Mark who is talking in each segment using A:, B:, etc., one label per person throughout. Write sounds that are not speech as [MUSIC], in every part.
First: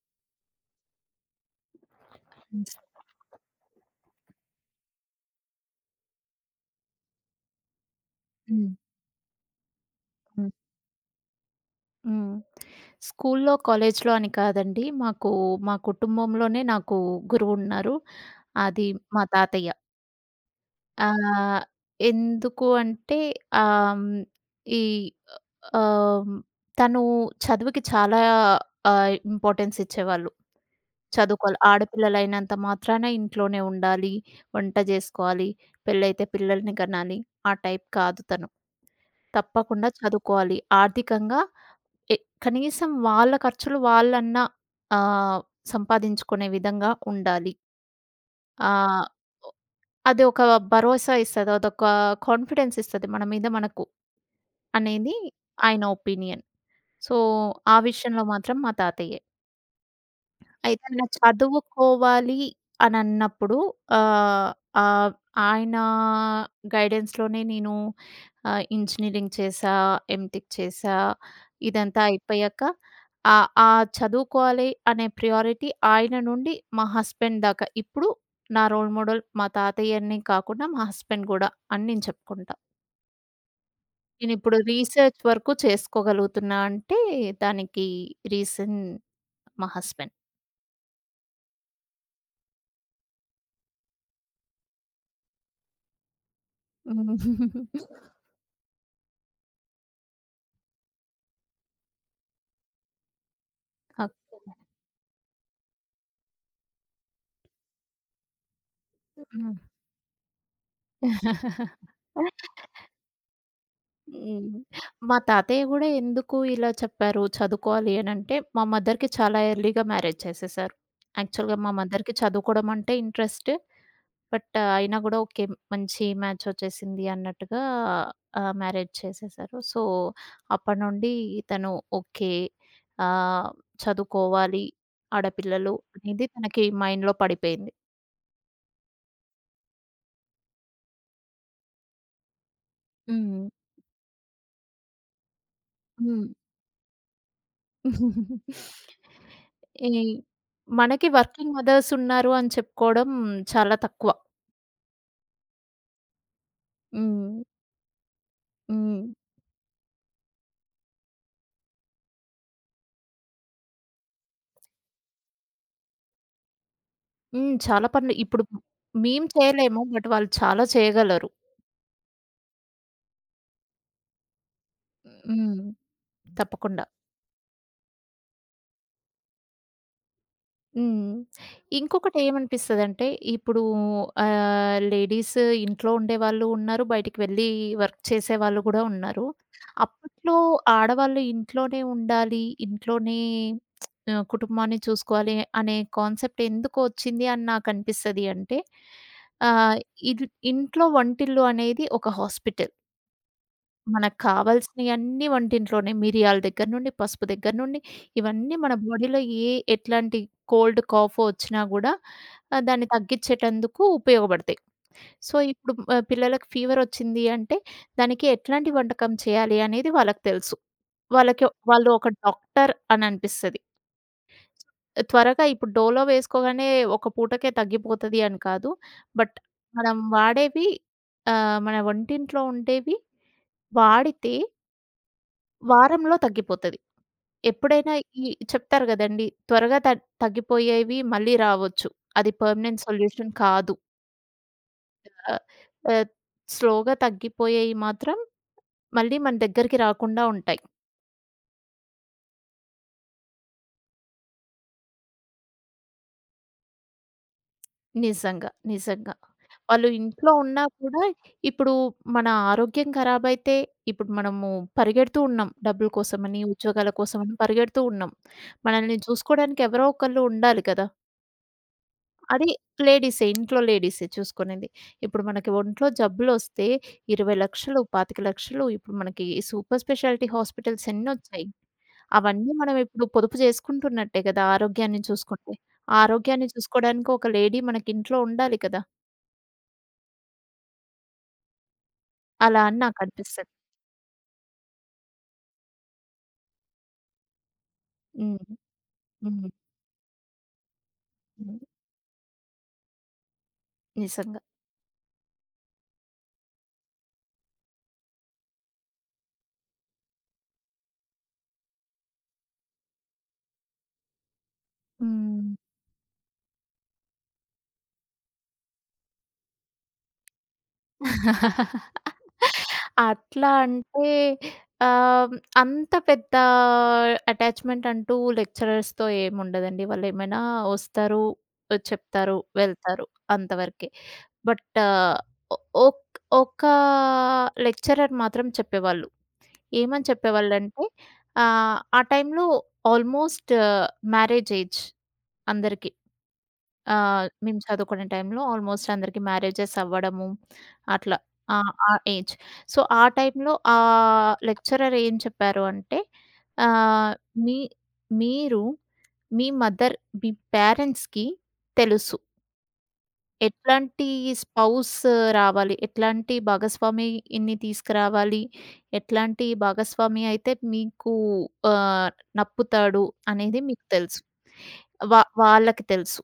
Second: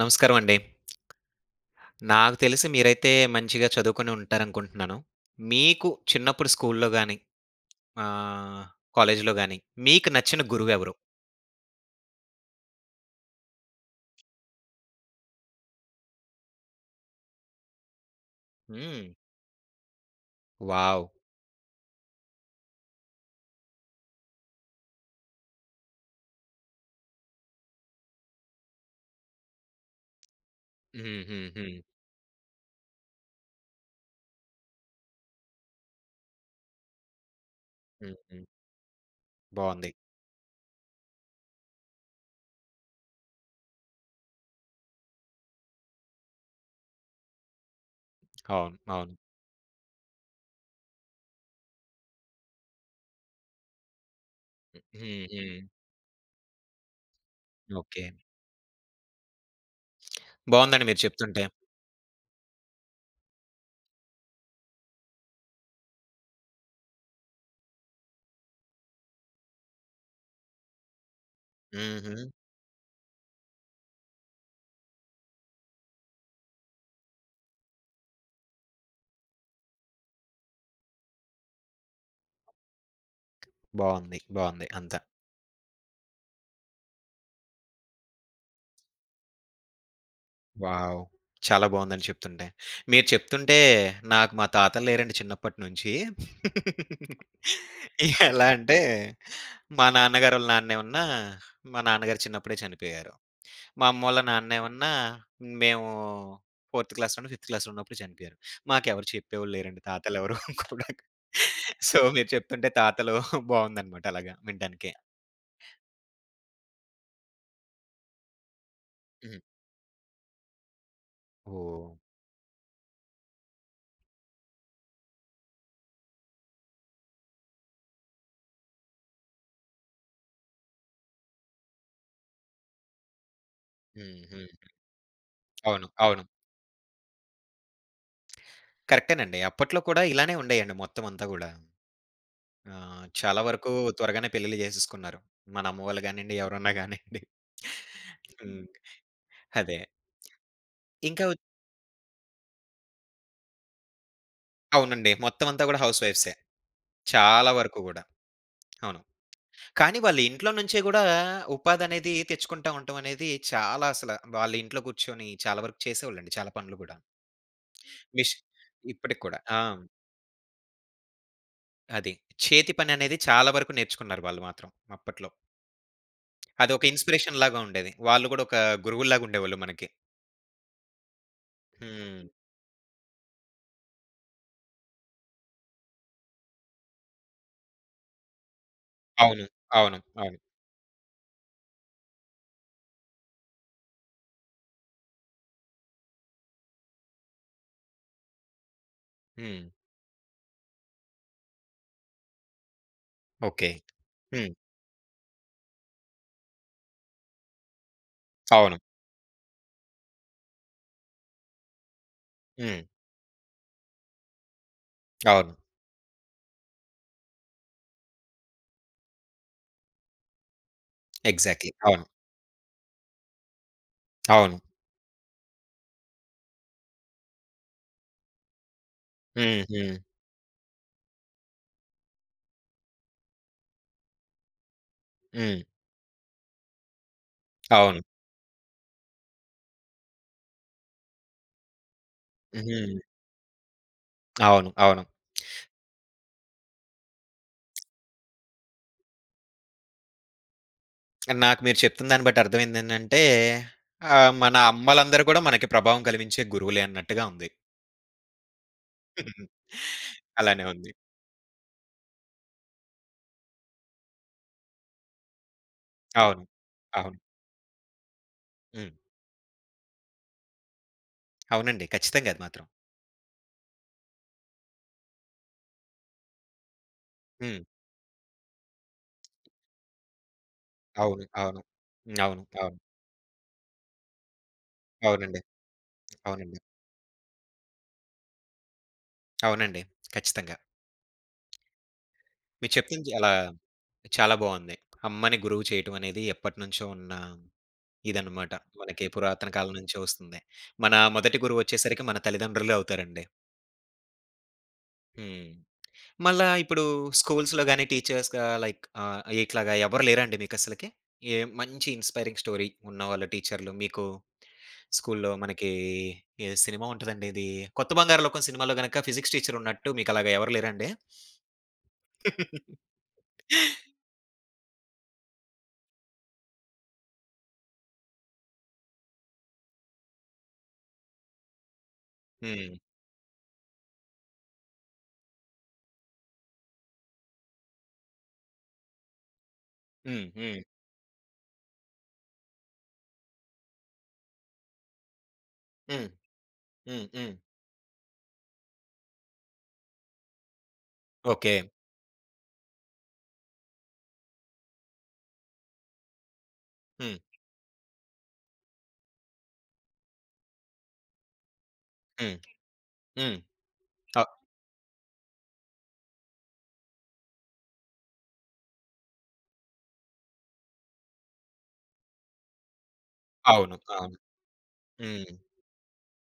A: నమస్కారం అండి. నాకు తెలిసి
B: హ్మ్.
A: మీరైతే మంచిగా చదువుకొని ఉంటారనుకుంటున్నాను. మీకు చిన్నప్పుడు స్కూల్‌లో గాని, ఆహ్, కాలేజీలో గాని మీకు నచ్చిన
B: హ్మ్.
A: గురువెవరు?
B: హ్మ్. స్కూల్లో, కాలేజ్‌లో అని కాదండి. మాకు మా కుటుంబంలోనే నాకు గురువున్నారు. అది
A: హ్మ్.
B: మా తాతయ్య.
A: వావ్!
B: ఆహ్, ఎందుకు అంటే ఆహ్, హ్మ్, ఈ ఆహ్, తను చదువుకి చాలా ఇంపార్టెన్స్ ఇచ్చేవాళ్ళు.
A: హ్మ్. హ్మ్.
B: చదువుకోవాలి.
A: హ్మ్.
B: ఆడపిల్లలైనంత మాత్రాన ఇంట్లోనే ఉండాలి, వంట జేసుకోవాలి, పెళ్ళైతే పిల్లల్ని కనాలి. ఆ టైప్
A: హ్మ్.
B: కాదు
A: హ్మ్.
B: తను. తప్పకుండా
A: బావుంది.
B: చదువుకోవాలి. ఆర్థికంగా ఎ కనీసం వాళ్ళ ఖర్చులు వాళ్ళన్నా ఆహ్, సంపాదించుకునే విధంగా ఉండాలి.
A: అవును.
B: ఆహ్,
A: అవును.
B: ఒ అది ఒక భరోసా ఇస్తది. అదొక కాన్ఫిడెన్స్ ఇస్తది మన మీద మనకు అనేది
A: హ్మ్. హ్మ్.
B: ఆయన ఒపీనియన్. సో, ఆ
A: ఓకే.
B: విషయంలో మాత్రం మా తాతయ్యే. అయితే
A: బావుందండి మీరు
B: ఆయన
A: చెప్తుంటే.
B: చదువుకోవాలి అని అన్నప్పుడు ఆహ్, ఆహ్, ఆయన గైడెన్స్‌లోనే నేను ఇంజినీరింగ్ చేశా, ఎంటెక్ చేశా. ఇదంతా
A: హుహు.
B: అయిపోయాక ఆహ్, ఆ చదువుకోవాలి అనే ప్రియారిటీ ఆయన నుండి మా హస్బెండ్ దాకా. ఇప్పుడు నా రోల్ మోడల్ మా తాతయ్యనే కాకుండా మా హస్బెండ్ గూడా అని నేను చెప్పుకుంటా.
A: బావుంది.
B: నేనిప్పుడు
A: బావుంది. అంతా.
B: రీసెర్చ్ వరకు చేసుకోగలుగుతున్నా అంటే దానికి రీజన్ మా హస్బెండ్.
A: వావ్! చాలా బావుందండి చెప్తుంటే. మీరు చెప్తుంటే నాకు మా తాతలు లేరండి చిన్నప్పటి నుంచి.
B: [LAUGHS]
A: ఎలా అంటే, మా నాన్నగారోళ్ళ నాన్నేమన్నా మా నాన్నగారు చిన్నప్పుడే చనిపోయారు. మా అమ్మోళ్ళ
B: ఓకే.
A: నాన్నేమన్నా మేము ఫోర్త్ క్లాస్‌లోనో, ఫిఫ్త్ క్లాస్‌లో ఉన్నప్పుడు చనిపోయారు. మాకెవరు చెప్పేవాళ్ళు లేరండి తాతలెవరు [LAUGHS] కూడా.
B: హ్మ్.
A: సో, మీరు చెప్తుంటే తాతలు బావుందనమాట అలాగా
B: హ్మ్.
A: వినటానికి.
B: మా తాతయ్య గూడా ఎందుకు ఇలా చెప్పారు చదువుకోవాలి అనంటే, మా మదర్‌కి చాలా
A: హ్మ్.
B: ఎర్లీగా మ్యారేజ్ చేసేశారు. యాక్చువల్‌గా మా
A: ఓహ్!
B: మదర్‌కి చదువుకోవడం అంటే ఇంట్రెస్ట్. బట్ అయినా గూడా ఓకే. మంచి మ్యాచ్ వచ్చేసింది అన్నట్టుగా మ్యారేజ్ చేసేశారు. సో, అప్పటి నుండి తను ఓకే. ఆహ్,
A: హ్మ్. హ్మ్.
B: చదువుకోవాలి ఆడపిల్లలు
A: అవును. అవును.
B: అనేది తనకి మైండ్‌లో పడిపోయింది.
A: కరెక్టేనండి. అప్పట్లో కూడా ఇలానే ఉండేయండి మొత్తం అంతా గూడా. చాలా
B: హ్మ్.
A: వరకు త్వరగానే పెళ్లిళ్లు చేసేసుకున్నారు. మన అమ్మ వాళ్ళు
B: హ్మ్.
A: గానియండి, ఎవరన్నా గానియండి. హ్మ్. హ్మ్. అదే.
B: ఈ మనకి
A: ఇంకా వచ్-
B: వర్కింగ్ మదర్స్ ఉన్నారు అని చెప్పుకోవడం చాలా తక్కువ.
A: అవునండి. మొత్తం అంతా గూడా హౌస్ వైఫ్సే.
B: హ్మ్.
A: చాలా వరకు గూడా. అవును.
B: హ్మ్.
A: కానీ వాళ్ళ ఇంట్లో నుంచే గూడా ఉపాధనేది తెచ్చుకుంటా ఉండటం అనేది చాలా అసల వాళ్ళ ఇంట్లో కూర్చొని చాలా వరకు చేసేవాళ్ళండి చాలా పనులు గూడా.
B: హ్మ్. చాలా పనులు
A: మిష్
B: ఇప్పుడు
A: ఇప్పటికి
B: మేము
A: కూడా. ఆ!
B: చేయలేము. బట్ వాళ్ళు చాలా చేయగలరు.
A: అది. చేతి పననేది చాలా వరకు నేర్చుకున్నారు వాళ్ళు మాత్రం అప్పట్లో.
B: హ్మ్.
A: అదొక
B: తప్పకుండా.
A: ఇన్‌స్పిరేషన్ లాగా ఉండేది. వాళ్ళు కూడా ఒక గురువుల్లాగా ఉండేవాళ్ళు మనకి.
B: హ్మ్.
A: హ్మ్.
B: ఇంకొకటేమనిపిస్తదంటే, ఇప్పుడు లేడీస్ ఇంట్లో ఉండేవాళ్ళు ఉన్నారు, బయటికి వెళ్ళి వర్క్ చేసేవాళ్ళు గూడా ఉన్నారు.
A: అవును. అవును.
B: అప్పట్లో
A: అవును.
B: ఆడవాళ్ళు ఇంట్లోనే ఉండాలి, ఇంట్లోనే కుటుంబాన్ని చూసుకోవాలి అనే కాన్సెప్ట్ ఎందుకొచ్చింది అని నాకనిపిస్తది అంటే,
A: హ్మ్.
B: ఆహ్, ఇది ఇంట్లో వంటిల్లు అనేది ఒక హాస్పిటల్.
A: ఓకే.
B: మనకు
A: హ్మ్.
B: కావాల్సినయన్నీ వంటింట్లోనే. మిరియాల దగ్గర నుండి, పసుపు దగ్గర నుండి ఇవన్నీ మన
A: అవును.
B: బాడీలో ఏ ఎట్లాంటి కోల్డ్, కాఫ్ వచ్చినా గూడా
A: హ్మ్.
B: దాన్ని తగ్గిచ్చేటందుకు ఉపయోగపడతాయి. సో,
A: అవును.
B: ఇప్పుడు పిల్లలకి ఫీవరొచ్చింది అంటే దానికి ఎట్లాంటి వంటకం చేయాలి అనేది వాళ్ళకి తెలుసు. వాళ్ళకి
A: ఎగ్జాక్ట్‌లీ.
B: వాళ్ళు
A: అవును.
B: ఒక డాక్టర్ అని అనిపిస్తది.
A: అవును.
B: త్వరగా ఇప్పుడు డోలో వేసుకోగానే ఒక పూటకే తగ్గిపోతది అని కాదు. బట్
A: హ్మ్. హ్మ్.
B: మనం వాడేవి మన వంటింట్లో ఉండేవి వాడితే
A: హ్మ్.
B: వారంలో తగ్గిపోతది. ఎప్పుడైనా
A: అవును.
B: ఈ చెప్తారు గదండీ! త్వరగా తగ్గిపోయేవి మళ్ళీ రావచ్చు. అది పర్మనెంట్
A: హ్మ్.
B: సొల్యూషన్ కాదు.
A: అవును. అవును.
B: ఆహ్, ఆహ్, స్లోగా తగ్గిపోయేయి మాత్రం మళ్ళీ మన దగ్గరికి రాకుండా ఉంటాయి.
A: నాకు మీరు చెప్తున్న దాన్ని బట్టి అర్థమైందేంటంటే మన అమ్మలందరూ కూడా మనకి ప్రభావం కలిగించే గురువులే అన్నట్టుగా ఉంది.
B: నిజంగా, నిజంగా, వాళ్ళు ఇంట్లో ఉన్నా
A: అలానే ఉంది.
B: కూడా ఇప్పుడు మన ఆరోగ్యం ఖరాబైతే మనము పరిగెడుతూ ఉన్నాం. డబ్బుల కోసమని,
A: అవును.
B: ఉద్యోగాల
A: అవును.
B: కోసమని పరిగెడుతూ ఉన్నాం.
A: హ్మ్.
B: మనల్ని చూసుకోవడానికి ఎవరో ఒకళ్ళు ఉండాలి కదా!
A: అవునండి. ఖచ్చితంగా అది
B: అది
A: మాత్రం.
B: లేడీసే. ఇంట్లో లేడీసే చూసుకునేది. ఇప్పుడు మనకి ఒంట్లో జబ్బులొస్తే 20,00,000,
A: హ్మ్.
B: 25,00,000 ఇప్పుడు మనకి సూపర్ స్పెషాలిటీ హాస్పిటల్స్
A: అవును.
B: ఎన్నొచ్చాయి.
A: అవును. అవును.
B: అవన్నీ మనం
A: అవును.
B: ఇప్పుడు పొదుపు చేసుకుంటున్నట్టే కదా! ఆరోగ్యాన్ని
A: అవునండి.
B: చూసుకుంటే. ఆ ఆరోగ్యాన్ని
A: అవునండి.
B: చూసుకోవడానికి ఒక లేడీ మనకింట్లో ఉండాలి కదా!
A: అవునండి. ఖచ్చితంగా.
B: అలా
A: మీరు
B: అని
A: చెప్పింది అలా
B: నాకనిపిస్తది.
A: చాలా బావుంది. అమ్మని గురువు చేయటం అనేది ఎప్పటినుంచో ఉన్న ఇదనమాట.
B: హ్మ్.
A: మనకి
B: హ్మ్.
A: పురాతన కాలం నుంచే వస్తుంది. మన మొదటి
B: హ్మ్.
A: గురువు వచ్చేసరికి మన తల్లిదండ్రులే అవుతారండి.
B: నిజంగా.
A: హ్మ్. మళ్ళా ఇప్పుడు స్కూల్స్‌లో గాని, టీచర్స్‌గా లైక్ ఇట్లాగా ఎవరు లేరా అండి మీకసలకి? ఏ మంచి ఇన్‌స్పైరింగ్ స్టోరీ ఉన్నవాళ్ళ టీచర్లు మీకు స్కూల్‌లో
B: హ్మ్.
A: మనకి ఏ సినిమా ఉంటదండి ఇది 'కొత్త బంగారు లోకం' సినిమాలో గనక ఫిజిక్స్ టీచర్ ఉన్నట్టు మీకలాగా ఎవరు లేరా అండి? [LAUGHS]
B: అట్లా అంటే ఆహ్, అంత పెద్ద అటాచ్‌మెంట్ అంటూ లెక్చరర్స్‌తో ఏముండదండి. వాళ్ళేమైనా వస్తారు, చెప్తారు,
A: హ్మ్.
B: వెళ్తారు అంతవరకే. బట్ ఒ ఒక్ ఒక లెక్చరర్ మాత్రం చెప్పేవాళ్ళు. ఏమని
A: హ్మ్. హ్మ్. [LAUGHS]
B: చెప్పేవాళ్ళంటే ఆ టైంలో ఆల్మోస్ట్ మ్యారేజ్ ఏజ్ అందరికి.
A: హ్మ్. హ్మ్. హ్మ్.
B: మేము చదువుకునే టైంలో ఆల్మోస్ట్ అందరికి మ్యారేజెస్ అవ్వడము అట్లా.
A: ఓకే.
B: ఆ! ఆ ఏజ్. సో, ఆ టైంలో లెక్చరర్ ఏం చెప్పారు అంటే ఆహ్,
A: హ్మ్.
B: మీ మీరు మీ మదర్ మీ పేరెంట్స్‌కి తెలుసు.
A: హ్మ్. హ్మ్.
B: ఎట్లాంటి
A: అ
B: స్పౌస్ రావాలి, ఎట్లాంటి భాగస్వామిని తీసుకురావాలి, ఎట్లాంటి భాగస్వామి అయితే మీకు ఆహ్, నప్పుతాడు అనేది
A: అవును.
B: మీకు
A: అవును.
B: తెలుసు.
A: హ్మ్.
B: వాళ్ళకి తెలుసు.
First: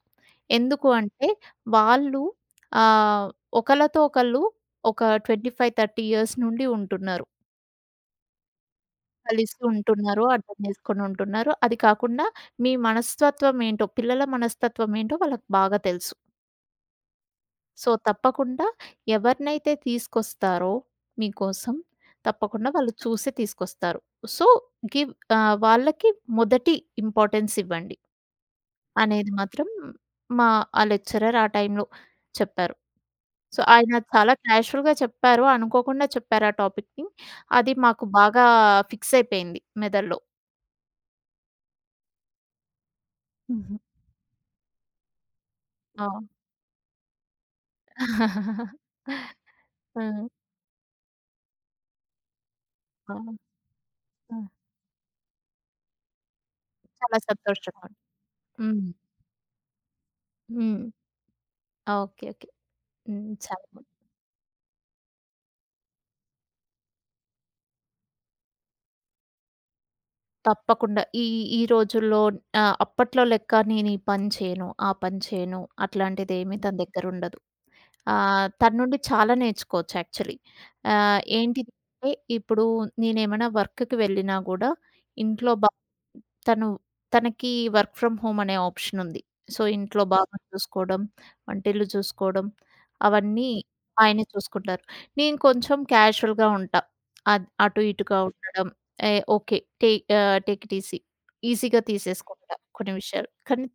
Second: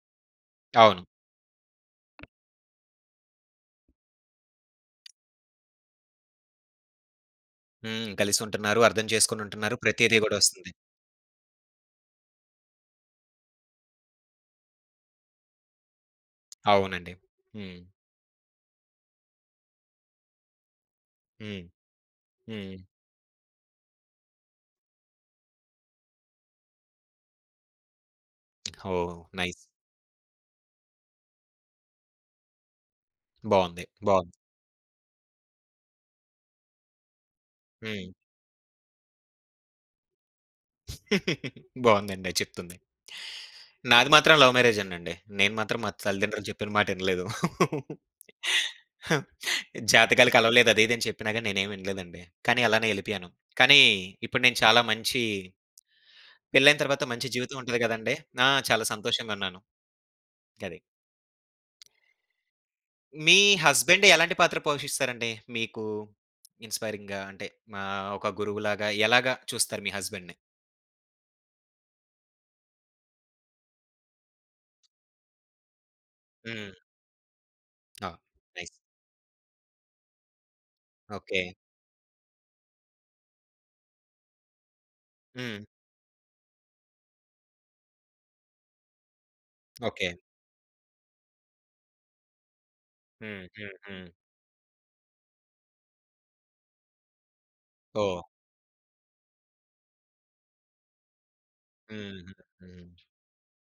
B: ఎందుకు
A: అవును.
B: అంటే వాళ్ళు ఆహ్, ఒకళ్ళతో ఒకళ్ళు ఒక 25, 30 ఇయర్స్ నుండి ఉంటున్నారు.
A: హ్మ్. కలిసుంటున్నారు. అర్థం
B: కలిసి
A: చేసుకొనుంటున్నారు. ప్రతీదీ
B: ఉంటున్నారు.
A: గూడా
B: అర్థం
A: ఒస్తుంది.
B: చేసుకొని ఉంటున్నారు. అది కాకుండా మీ మనస్తత్వం ఏంటో, పిల్లల మనస్తత్వం ఏంటో వాళ్ళకి బాగా తెలుసు.
A: అవునండి. హ్మ్.
B: సో, తప్పకుండా ఎవరినైతే తీసుకొస్తారో
A: హ్మ్.
B: మీకోసం తప్పకుండా
A: హ్మ్.
B: వాళ్ళు చూసి తీసుకొస్తారు. సో, గివ్ వాళ్ళకి మొదటి ఇంపార్టెన్స్ ఇవ్వండి.
A: ఓహ్!
B: అనేది
A: నైస్.
B: మాత్రం మా ఆ లెక్చరర్ ఆ టైంలో చెప్పారు. సో,
A: బావుంది.
B: ఆయన చాలా
A: బావుంది.
B: క్యాజువల్‌గా చెప్పారు. అనుకోకుండా చెప్పారు ఆ టాపిక్‌ని. అది మాకు
A: హ్మ్.
B: బాగా ఫిక్స్ అయిపోయింది మెదడులో.
A: [LAUGHS] బావుందండి చెప్తుంది.
B: హుహు.
A: నాది మాత్రం లవ్ మ్యారేజేనండి. నేను మాత్రం మా
B: ఆ!
A: తల్లిదండ్రులు చెప్పిన మాట ఇనలేదు.
B: హ్మ్.
A: జాతకాలు కలవలేదు అది ఇది అని చెప్పినా గాని నేనేమి ఇనలేదండి. కానీ అలానే
B: ఆ!
A: ఎళ్ళిపోయాను. కానీ
B: ఆ!
A: ఇప్పుడు నేను చాలా మంచి పెళ్లైన తర్వాత
B: చాలా
A: మంచి జీవితం ఉంటది
B: సంతోషంగా ఉంది.
A: గదండీ! ఆ! చాలా
B: హ్మ్.
A: సంతోషంగా ఉన్నాను. గది.
B: హ్మ్. ఓకే. ఓకే. హ్మ్.
A: మీ
B: చాలా బావుంది.
A: హస్బెండ్ ఎలాంటి పాత్ర పోషిస్తారండి? మీకు ఇన్‌స్పైరింగ్‌గా అంటే మా ఒక గురువులాగా ఎలాగా చూస్తారు మీ హస్బెండ్‌ని?
B: తప్పకుండా. ఈ ఈ రోజుల్లో అప్పట్లో లెక్క నేను ఈ పని చేయను, ఆ పని చేయను అట్లాంటిదేమీ
A: హ్మ్.
B: తన దగ్గరుండదు.
A: ఆ!
B: తన
A: నైస్.
B: నుండి చాలా నేర్చుకోవచ్చు యాక్చువల్లీ.
A: ఓకే.
B: ఏంటిది అంటే ఇప్పుడు నేనేమైనా వర్క్‌కి వెళ్ళినా గూడా ఇంట్లో
A: హ్మ్.
B: బా తను తనకి వర్క్ ఫ్రమ్ హోమ్ అనే ఆప్షన్ ఉంది. సో, ఇంట్లో
A: ఓకే.
B: బాబుని చూసుకోవడం, వంటిల్లు చూసుకోవడం
A: హ్మ్.
B: అవన్నీ
A: హ్మ్. హ్మ్.
B: ఆయనే చూసుకుంటారు. నేను కొంచెం క్యాజువల్‌గా ఉంటా. అటు ఇటుగా
A: ఓహ్!
B: ఉండడం ఏ ఓకే. Take it easy. ఈజీగా
A: హ్మ్. హ్మ్.
B: తీసేసుకుంటా కొన్ని
A: హ్మ్.
B: విషయాలు. కానీ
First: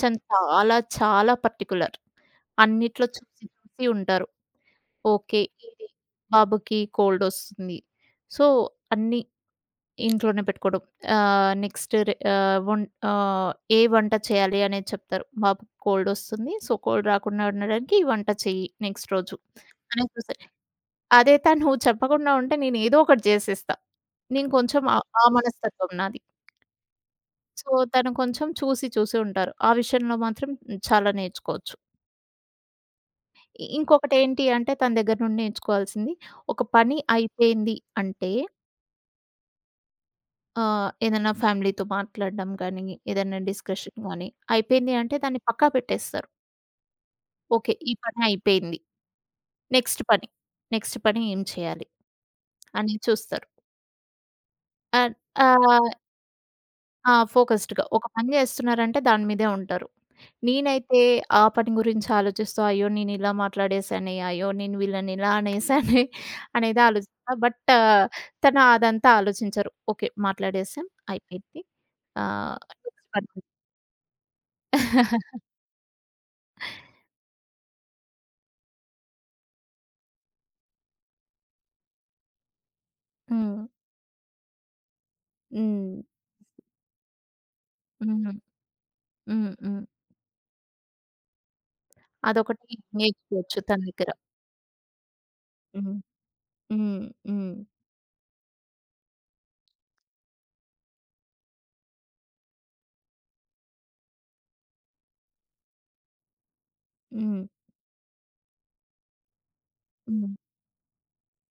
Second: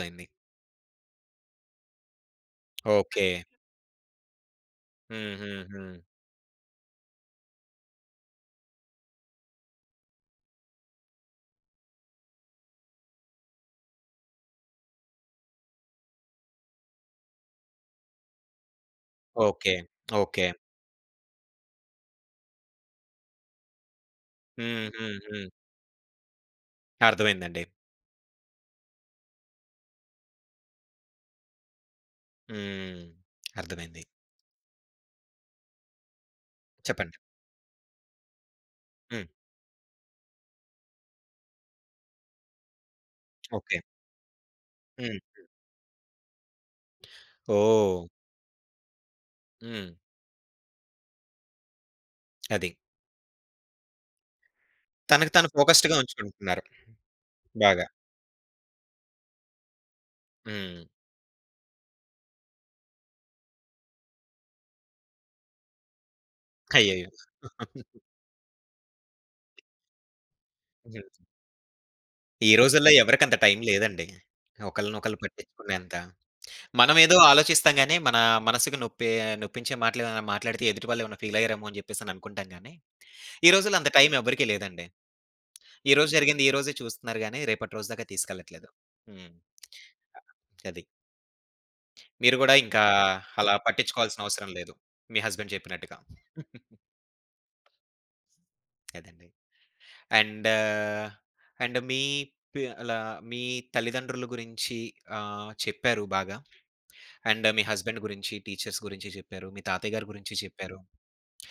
B: తను చాలా చాలా పర్టిక్యులర్. అన్నిట్లో
A: ఓకే.
B: చూసి చూసి ఉంటారు.
A: హ్మ్.
B: ఓకే.
A: హ్మ్.
B: ఇది
A: హ్మ్.
B: బాబుకి కోల్డొస్తుంది. సో, అన్నీ ఇంట్లోనే పెట్టుకోవడం. ఆహ్, నెక్స్ట్ రె ఆహ్, వొన్ ఆహ్, ఏ వంట చేయాలి అనేది చెప్తారు. బాబుకి కోల్డొస్తుంది. సో, కోల్డ్ రాకుండా ఉండడానికి ఈ వంట చెయ్యి నెక్స్ట్ రోజు
A: ఓకే.
B: అని చూస్తారు.
A: ఓకే.
B: అదే తను చెప్పకుండా ఉంటే నేనేదో ఒకటి చేసేస్తా. నేను కొంచెం
A: హ్మ్.
B: ఆ
A: హ్మ్.
B: ఆ
A: హ్మ్.
B: మనస్తత్వం నాది.
A: అర్థమైందండి.
B: సో, తను కొంచెం చూసి చూసి ఉంటారు. ఆ విషయంలో మాత్రం చాలా నేర్చుకోవచ్చు.
A: హ్మ్. అర్థమైంది.
B: ఇంకొకటేంటి అంటే తన దగ్గర నుండి నేర్చుకోవాల్సింది, ఒక పని
A: చెప్పండి.
B: అయిపోయింది అంటే
A: హ్మ్.
B: ఆ! ఏదన్నా ఫ్యామిలీతో మాట్లాడడం గానీ, ఏదన్నా
A: ఓకే.
B: డిస్కషన్ గానీ, అయిపోయింది
A: హ్మ్.
B: అంటే దాన్ని పక్కా పెట్టేస్తారు. ఓకే. ఈ
A: ఓహ్!
B: పని అయిపోయింది.
A: హ్మ్.
B: నెక్స్ట్ పని. నెక్స్ట్ పని ఏం చేయాలి
A: అది.
B: అని చూస్తారు. అండ్
A: తనకు తాను
B: ఆహ్,
A: ఫోకస్డ్‌గా ఉంచుకుంటున్నారు.
B: ఆ!
A: బాగా.
B: ఫోకస్డ్‌గా ఒక పని చేస్తున్నారంటే దాని మీదే ఉంటారు.
A: హ్మ్.
B: నేనైతే ఆ పని గురించి ఆలోచిస్తూ అయ్యో! నేను ఇలా మాట్లాడేసానే, అయ్యో! నేను వీళ్ళని ఇలా అనేసానే అనేది
A: అయ్యయ్యో!
B: ఆలోచిస్తా. బట్
A: [LAUGHS]
B: తను అదంతా ఆలోచించరు. ఓకే. మాట్లాడేసాం.
A: హ్మ్.
B: అయిపోయింది.
A: ఈ
B: ఆహ్,
A: రోజుల్లో
B: నెక్స్ట్
A: ఎవరికంత
B: పని.
A: టైం లేదండి. ఒకళ్ళనొకళ్ళు
B: [LAUGHS]
A: పట్టించుకునేంత. మనమేదో ఆలోచిస్తాం గానీ, మన మనసుకు నొప్పి నొప్పించే మాటలేమైనా మాట్లాడితే ఎదుటి వాళ్ళేమైనా ఫీల్ అయ్యారేమో అని జెప్పేసని అనుకుంటాం గానీ, ఈ
B: హ్మ్.
A: రోజుల్లో అంత టైం ఎవ్వరికీ లేదండి. ఈ
B: హ్మ్.
A: రోజు జరిగింది ఈ రోజే చూస్తున్నారు గానీ, రేపటి రోజు దాకా
B: హ్మ్.
A: తీసుకెళ్ళట్లేదు. హ్మ్.
B: హ్మ్. హ్మ్.
A: అది. మీరు గూడా
B: అదొకటి
A: ఇంకా అలా
B: నేర్చుకోవచ్చు తన దగ్గర.
A: పట్టించుకోవాల్సిన అవసరం లేదు. మీ హస్బెండ్
B: హ్మ్.
A: చెప్పినట్టుగా. [LAUGHS]
B: హ్మ్. హ్మ్.
A: అదండి. అండ్ అండ్ మీ అలా మీ తల్లిదండ్రుల గురించి చెప్పారు బాగా.
B: హ్మ్.
A: అండ్ మీ హస్బెండ్ గురించి, టీచర్స్ గురించి చెప్పారు. మీ తాతయ్య గారి
B: హ్మ్.
A: గురించి చెప్పారు.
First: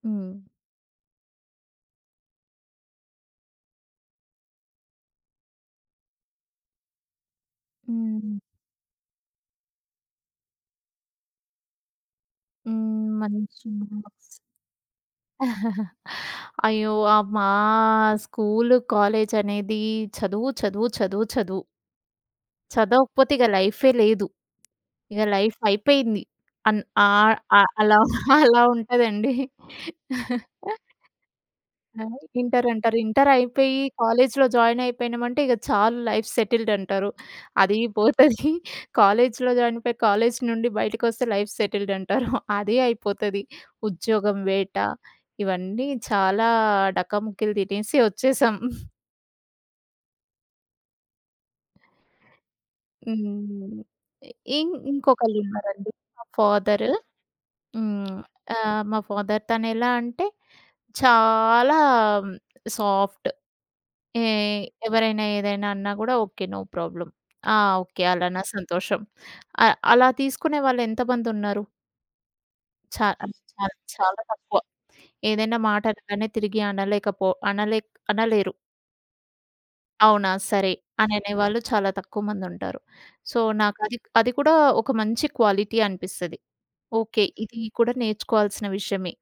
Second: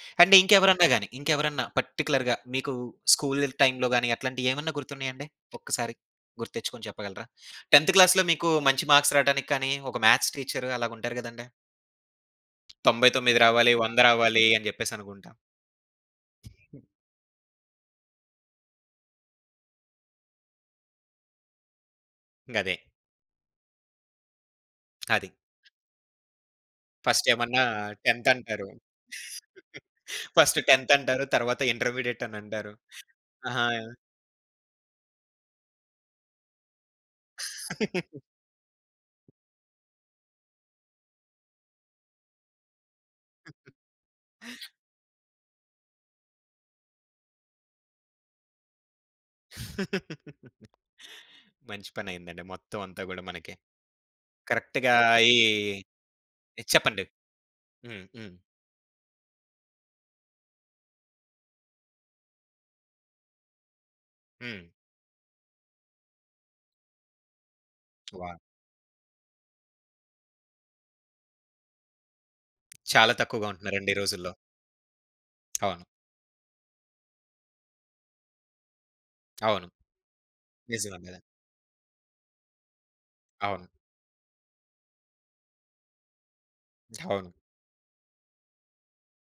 B: హ్మ్.
A: అండ్ ఇంకెవరన్నా గాని, ఇంకెవరన్నా పర్టిక్యులర్‌గా మీకు స్కూల్ టైమ్‌లో గాని అట్లాంటియేమన్నా గుర్తున్నాయండి? ఒక్కసారి గుర్తించుకొని చెప్పగలరా? 10థ్ క్లాస్‌లో
B: హ్మ్.
A: మీకు మంచి మార్క్స్ రావడానికి కానీ, ఒక మ్యాథ్స్ టీచర్ అలాగుంటారు గదండీ.
B: హ్మ్.
A: 99
B: మంచి
A: రావాలి, 100
B: మార్క్స్.
A: రావాలి అని జెప్పేసనుకుంటా.
B: అయ్యో! ఆ మా స్కూలు, కాలేజ్ అనేది చదువు, చదువు, చదువు, చదువు.
A: గదే.
B: చదవకపోతే ఇక లైఫే లేదు. ఇక
A: అది.
B: లైఫ్ అయిపోయింది. అన్
A: ఫస్ట్
B: ఆహ్,
A: ఏమన్నా
B: ఆహ్, అలా
A: 10థ్
B: అలా
A: అంటారు.
B: ఉంటదండి.
A: ఫస్ట్ 10థ్ అంటారు. తర్వాత
B: ఆ!
A: ఇంటర్మీడియేట్ అని
B: ఇంటర్
A: అంటారు.
B: అంటారు. ఇంటర్
A: ఆహా!
B: అయిపోయి కాలేజ్‌లో జాయిన్ అయిపోయినామంటే ఇక చాలు లైఫ్ సెటిల్డ్ అంటారు. అది పోతది. కాలేజ్‌లో జాయిన్ అయిపోయి కాలేజ్ నుండి బయటికొస్తే లైఫ్ సెటిల్డ్ అంటారు. [LAUGHS] అది అయిపోతది. ఉద్యోగం వేట ఇవన్నీ చాలా డకాముక్కీలు తినేసి వచ్చేసాం.
A: మంచి పనయిందండి మొత్తం అంతా గూడా మనకి.
B: హ్మ్.
A: కరెక్ట్‌గా ఈ
B: ఇంకొకళ్ళున్నారండి. మా ఫాదర్.
A: చెప్పండి. హ్మ్.
B: హ్మ్.
A: హ్మ్.
B: మా ఫాదర్ తనెలా అంటే చాలా సాఫ్ట్. ఏ
A: హ్మ్.
B: ఎవరైనా ఏదైనా అన్నా గూడా ఓకే. No problem. ఆ! ఓకే.
A: వావ్!
B: అలానా సంతోషం. అ అలా తీసుకునే వాళ్ళు ఎంతమందున్నారు? చా
A: చాలా తక్కువగా
B: చాలా,
A: ఉంటున్నారండి ఈ
B: చాలా
A: రోజుల్లో.
B: తక్కువ. ఏదైనా మాట
A: అవును.
B: అనగానే తిరిగి అనలేకపో అనలే అనలేరు.
A: అవును.
B: అవునా? సరే.
A: నిజమండి
B: అని
A: అది.
B: అనేవాళ్ళు చాలా తక్కువ మందుంటారు. సో,
A: అవును.
B: నాకది అది అది కూడా ఒక మంచి క్వాలిటీ అనిపిస్తది. ఓకే.
A: అవును.
B: ఇది కూడా నేర్చుకోవాల్సిన విషయమే.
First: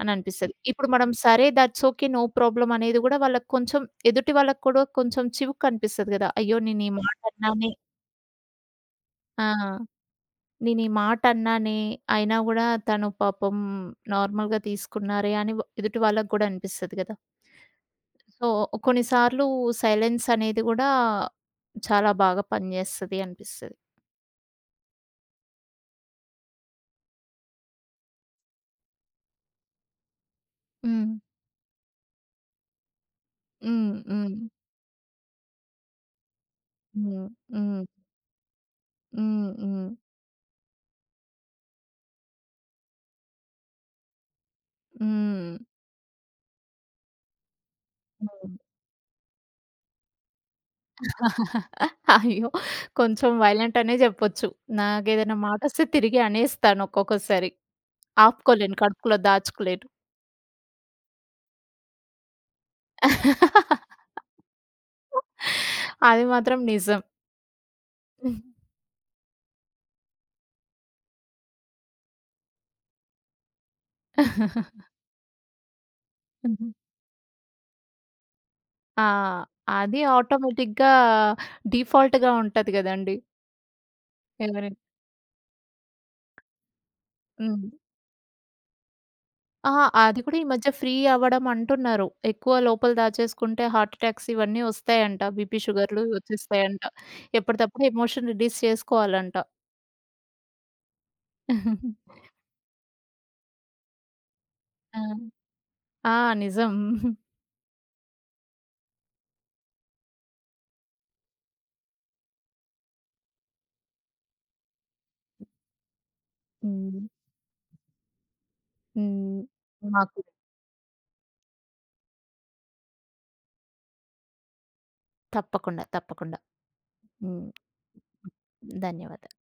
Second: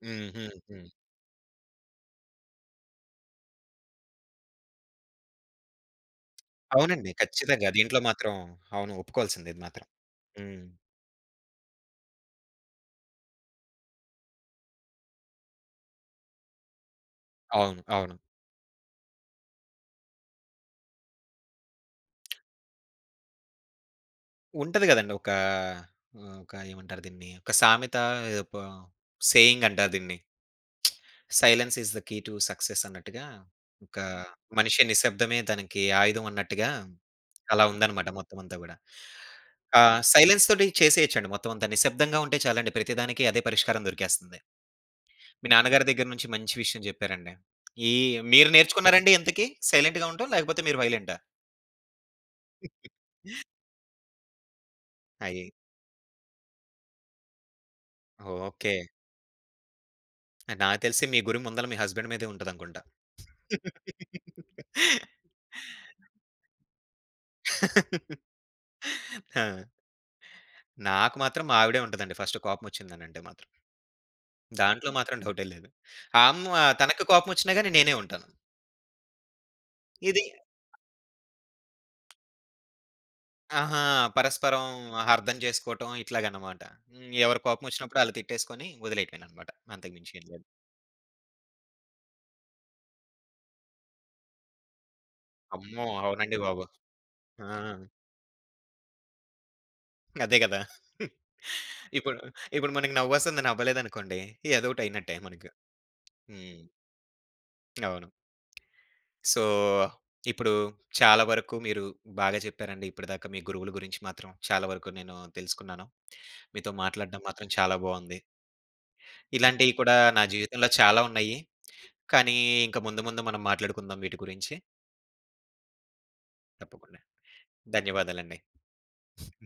B: అని
A: హ్మ్.
B: అనిపిస్తది.
A: హ్మ్. హ్మ్.
B: ఇప్పుడు మనం సరే థాట్స్ ఓకే. నో ప్రాబ్లమ్ అనేది గూడా వాళ్ళకి కొంచెం ఎదుటి వాళ్ళకి కూడా కొంచెం చివుకు అనిపిస్తది గదా! అయ్యో! నేను ఈ
A: అవునండి.
B: మాట
A: ఖచ్చితంగా.
B: అన్నానే
A: దీంట్లో మాత్రం అవును. ఒప్పుకోవాల్సిందే ఇది
B: ఆ!
A: మాత్రం. హ్మ్.
B: నేను ఈ మాట అన్నానే అయినా గూడా తను పాపం నార్మల్‌గా తీసుకున్నారే అని ఎదుటి వాళ్ళకి గూడా అనిపిస్తది గదా!
A: అవును. అవును.
B: సో, కొన్నిసార్లు సైలెన్స్ అనేది గూడా చాలా బాగా పనిజేస్తది అనిపిస్తది.
A: ఉంటది గదండీ. ఒక ఒక ఏమంటారు దీన్ని? ఒక సామెత ఏదో ప సేయింగ్ అంటారు దీన్ని.
B: Hmm.
A: Silence is the key to success అన్నట్టుగా,
B: హ్మ్.
A: ఒక హ్మ్.
B: హ్మ్.
A: మనిషి నిశ్శబ్దమే తనకి ఆయుధం అన్నట్టుగా
B: హ్మ్.
A: అలా
B: హ్మ్.
A: ఉందన్నమాట మొత్తం అంతా గూడా.
B: హ్మ్.
A: ఆ!
B: హ్మ్.
A: సైలెన్స్ తోటి చేసేయొచ్చండి మొత్తం అంతా. నిశ్శబ్దంగా ఉంటే చాలండి ప్రతిదానికి అదే పరిష్కారం దొరికేస్తుంది. మీ
B: హ్మ్.
A: నాన్నగారి దగ్గర నుంచి మంచి విషయం జెప్పారండి. ఈ మీరు
B: హ్మ్.
A: నేర్చుకున్నారండి ఇంతకి? సైలెంట్‌గా ఉండటం లేకపోతే మీరు వైలెంటా?
B: అయ్యో! కొంచెం వైలెంట్ అనే జెప్పొచ్చు. నాకేదైనా
A: అయి
B: మాటొస్తే తిరిగి అనేస్తాను ఒక్కొక్కసారి.
A: ఓకే.
B: ఆపుకోలేను. కడుపులో దాచుకోలేను.
A: నాకు తెలిసి మీ గురి ముందల మీ హస్బెండ్ మీదే ఉంటదనుకుంటా.
B: అది మాత్రం నిజం. హ్మ్.
A: ఆ! నాకు మాత్రం మా ఆవిడే ఉంటదండి ఫస్ట్ కోపమొచ్చిందనంటే మాత్రం. దాంట్లో మాత్రం డౌటే లేదు. ఆ అమ్మ తనకి కోపమొచ్చినా గాని నేనే ఉంటాను.
B: ఆ! అది
A: ఇది
B: ఆటోమేటిక్‌గా డిఫాల్ట్‌గా ఉంటది గదండీ!
A: ఆహా! పరస్పరం
B: ఎవరి
A: అర్థం చేసుకోవటం ఇట్లాగనమాట. హ్మ్. ఎవరి
B: హ్మ్.
A: కోపమొచ్చినప్పుడు ఆళ్ళు తిట్టేసుకొని వదిలేయటమేననమాట.
B: ఆ!
A: అంతకు మించి
B: అది
A: ఏం
B: కూడా
A: లేదు.
B: ఈ మధ్య ఫ్రీ అవ్వడం అంటున్నారు. ఎక్కువ లోపల దాచేసుకుంటే హార్ట్ అటాక్స్ ఇవన్నీ ఒస్తాయంట. బీపీ,
A: అమ్మో!
B: షుగర్‌లు
A: అవునండి బాబు.
B: ఒచ్చేస్తాయంట.
A: ఆ!
B: ఎప్పటిదప్పుడు ఎమోషన్ రిలీజ్ చేసుకోవాలంట.
A: అదే గదా! ఇప్పుడు ఇప్పుడు మనకి నవ్వొస్తుంది నవ్వలేదనుకోండి
B: ఆ!
A: ఏదోకటయినట్టే మనకు.
B: ఆ!
A: హ్మ్.
B: నిజం.
A: అవును. సో, ఇప్పుడు చాలా వరకు మీరు బాగా చెప్పారండి ఇప్పటిదాకా మీ గురువుల గురించి మాత్రం చాలా వరకు నేను తెలుసుకున్నాను. మీతో
B: హ్మ్.
A: మాట్లాడడం మాత్రం చాలా బావుంది.
B: హ్మ్.
A: ఇలాంటియి కూడా
B: మాకు
A: నా జీవితంలో చాలా ఉన్నాయి. కానీ, ఇంక ముందు ముందు మనం మాట్లాడుకుందాం వీటి గురించి.
B: తప్పకుండా. తప్పకుండా.
A: తప్పకుండా.
B: హ్మ్.
A: ధన్యవాదాలండి.
B: ధన్యవాదాలు.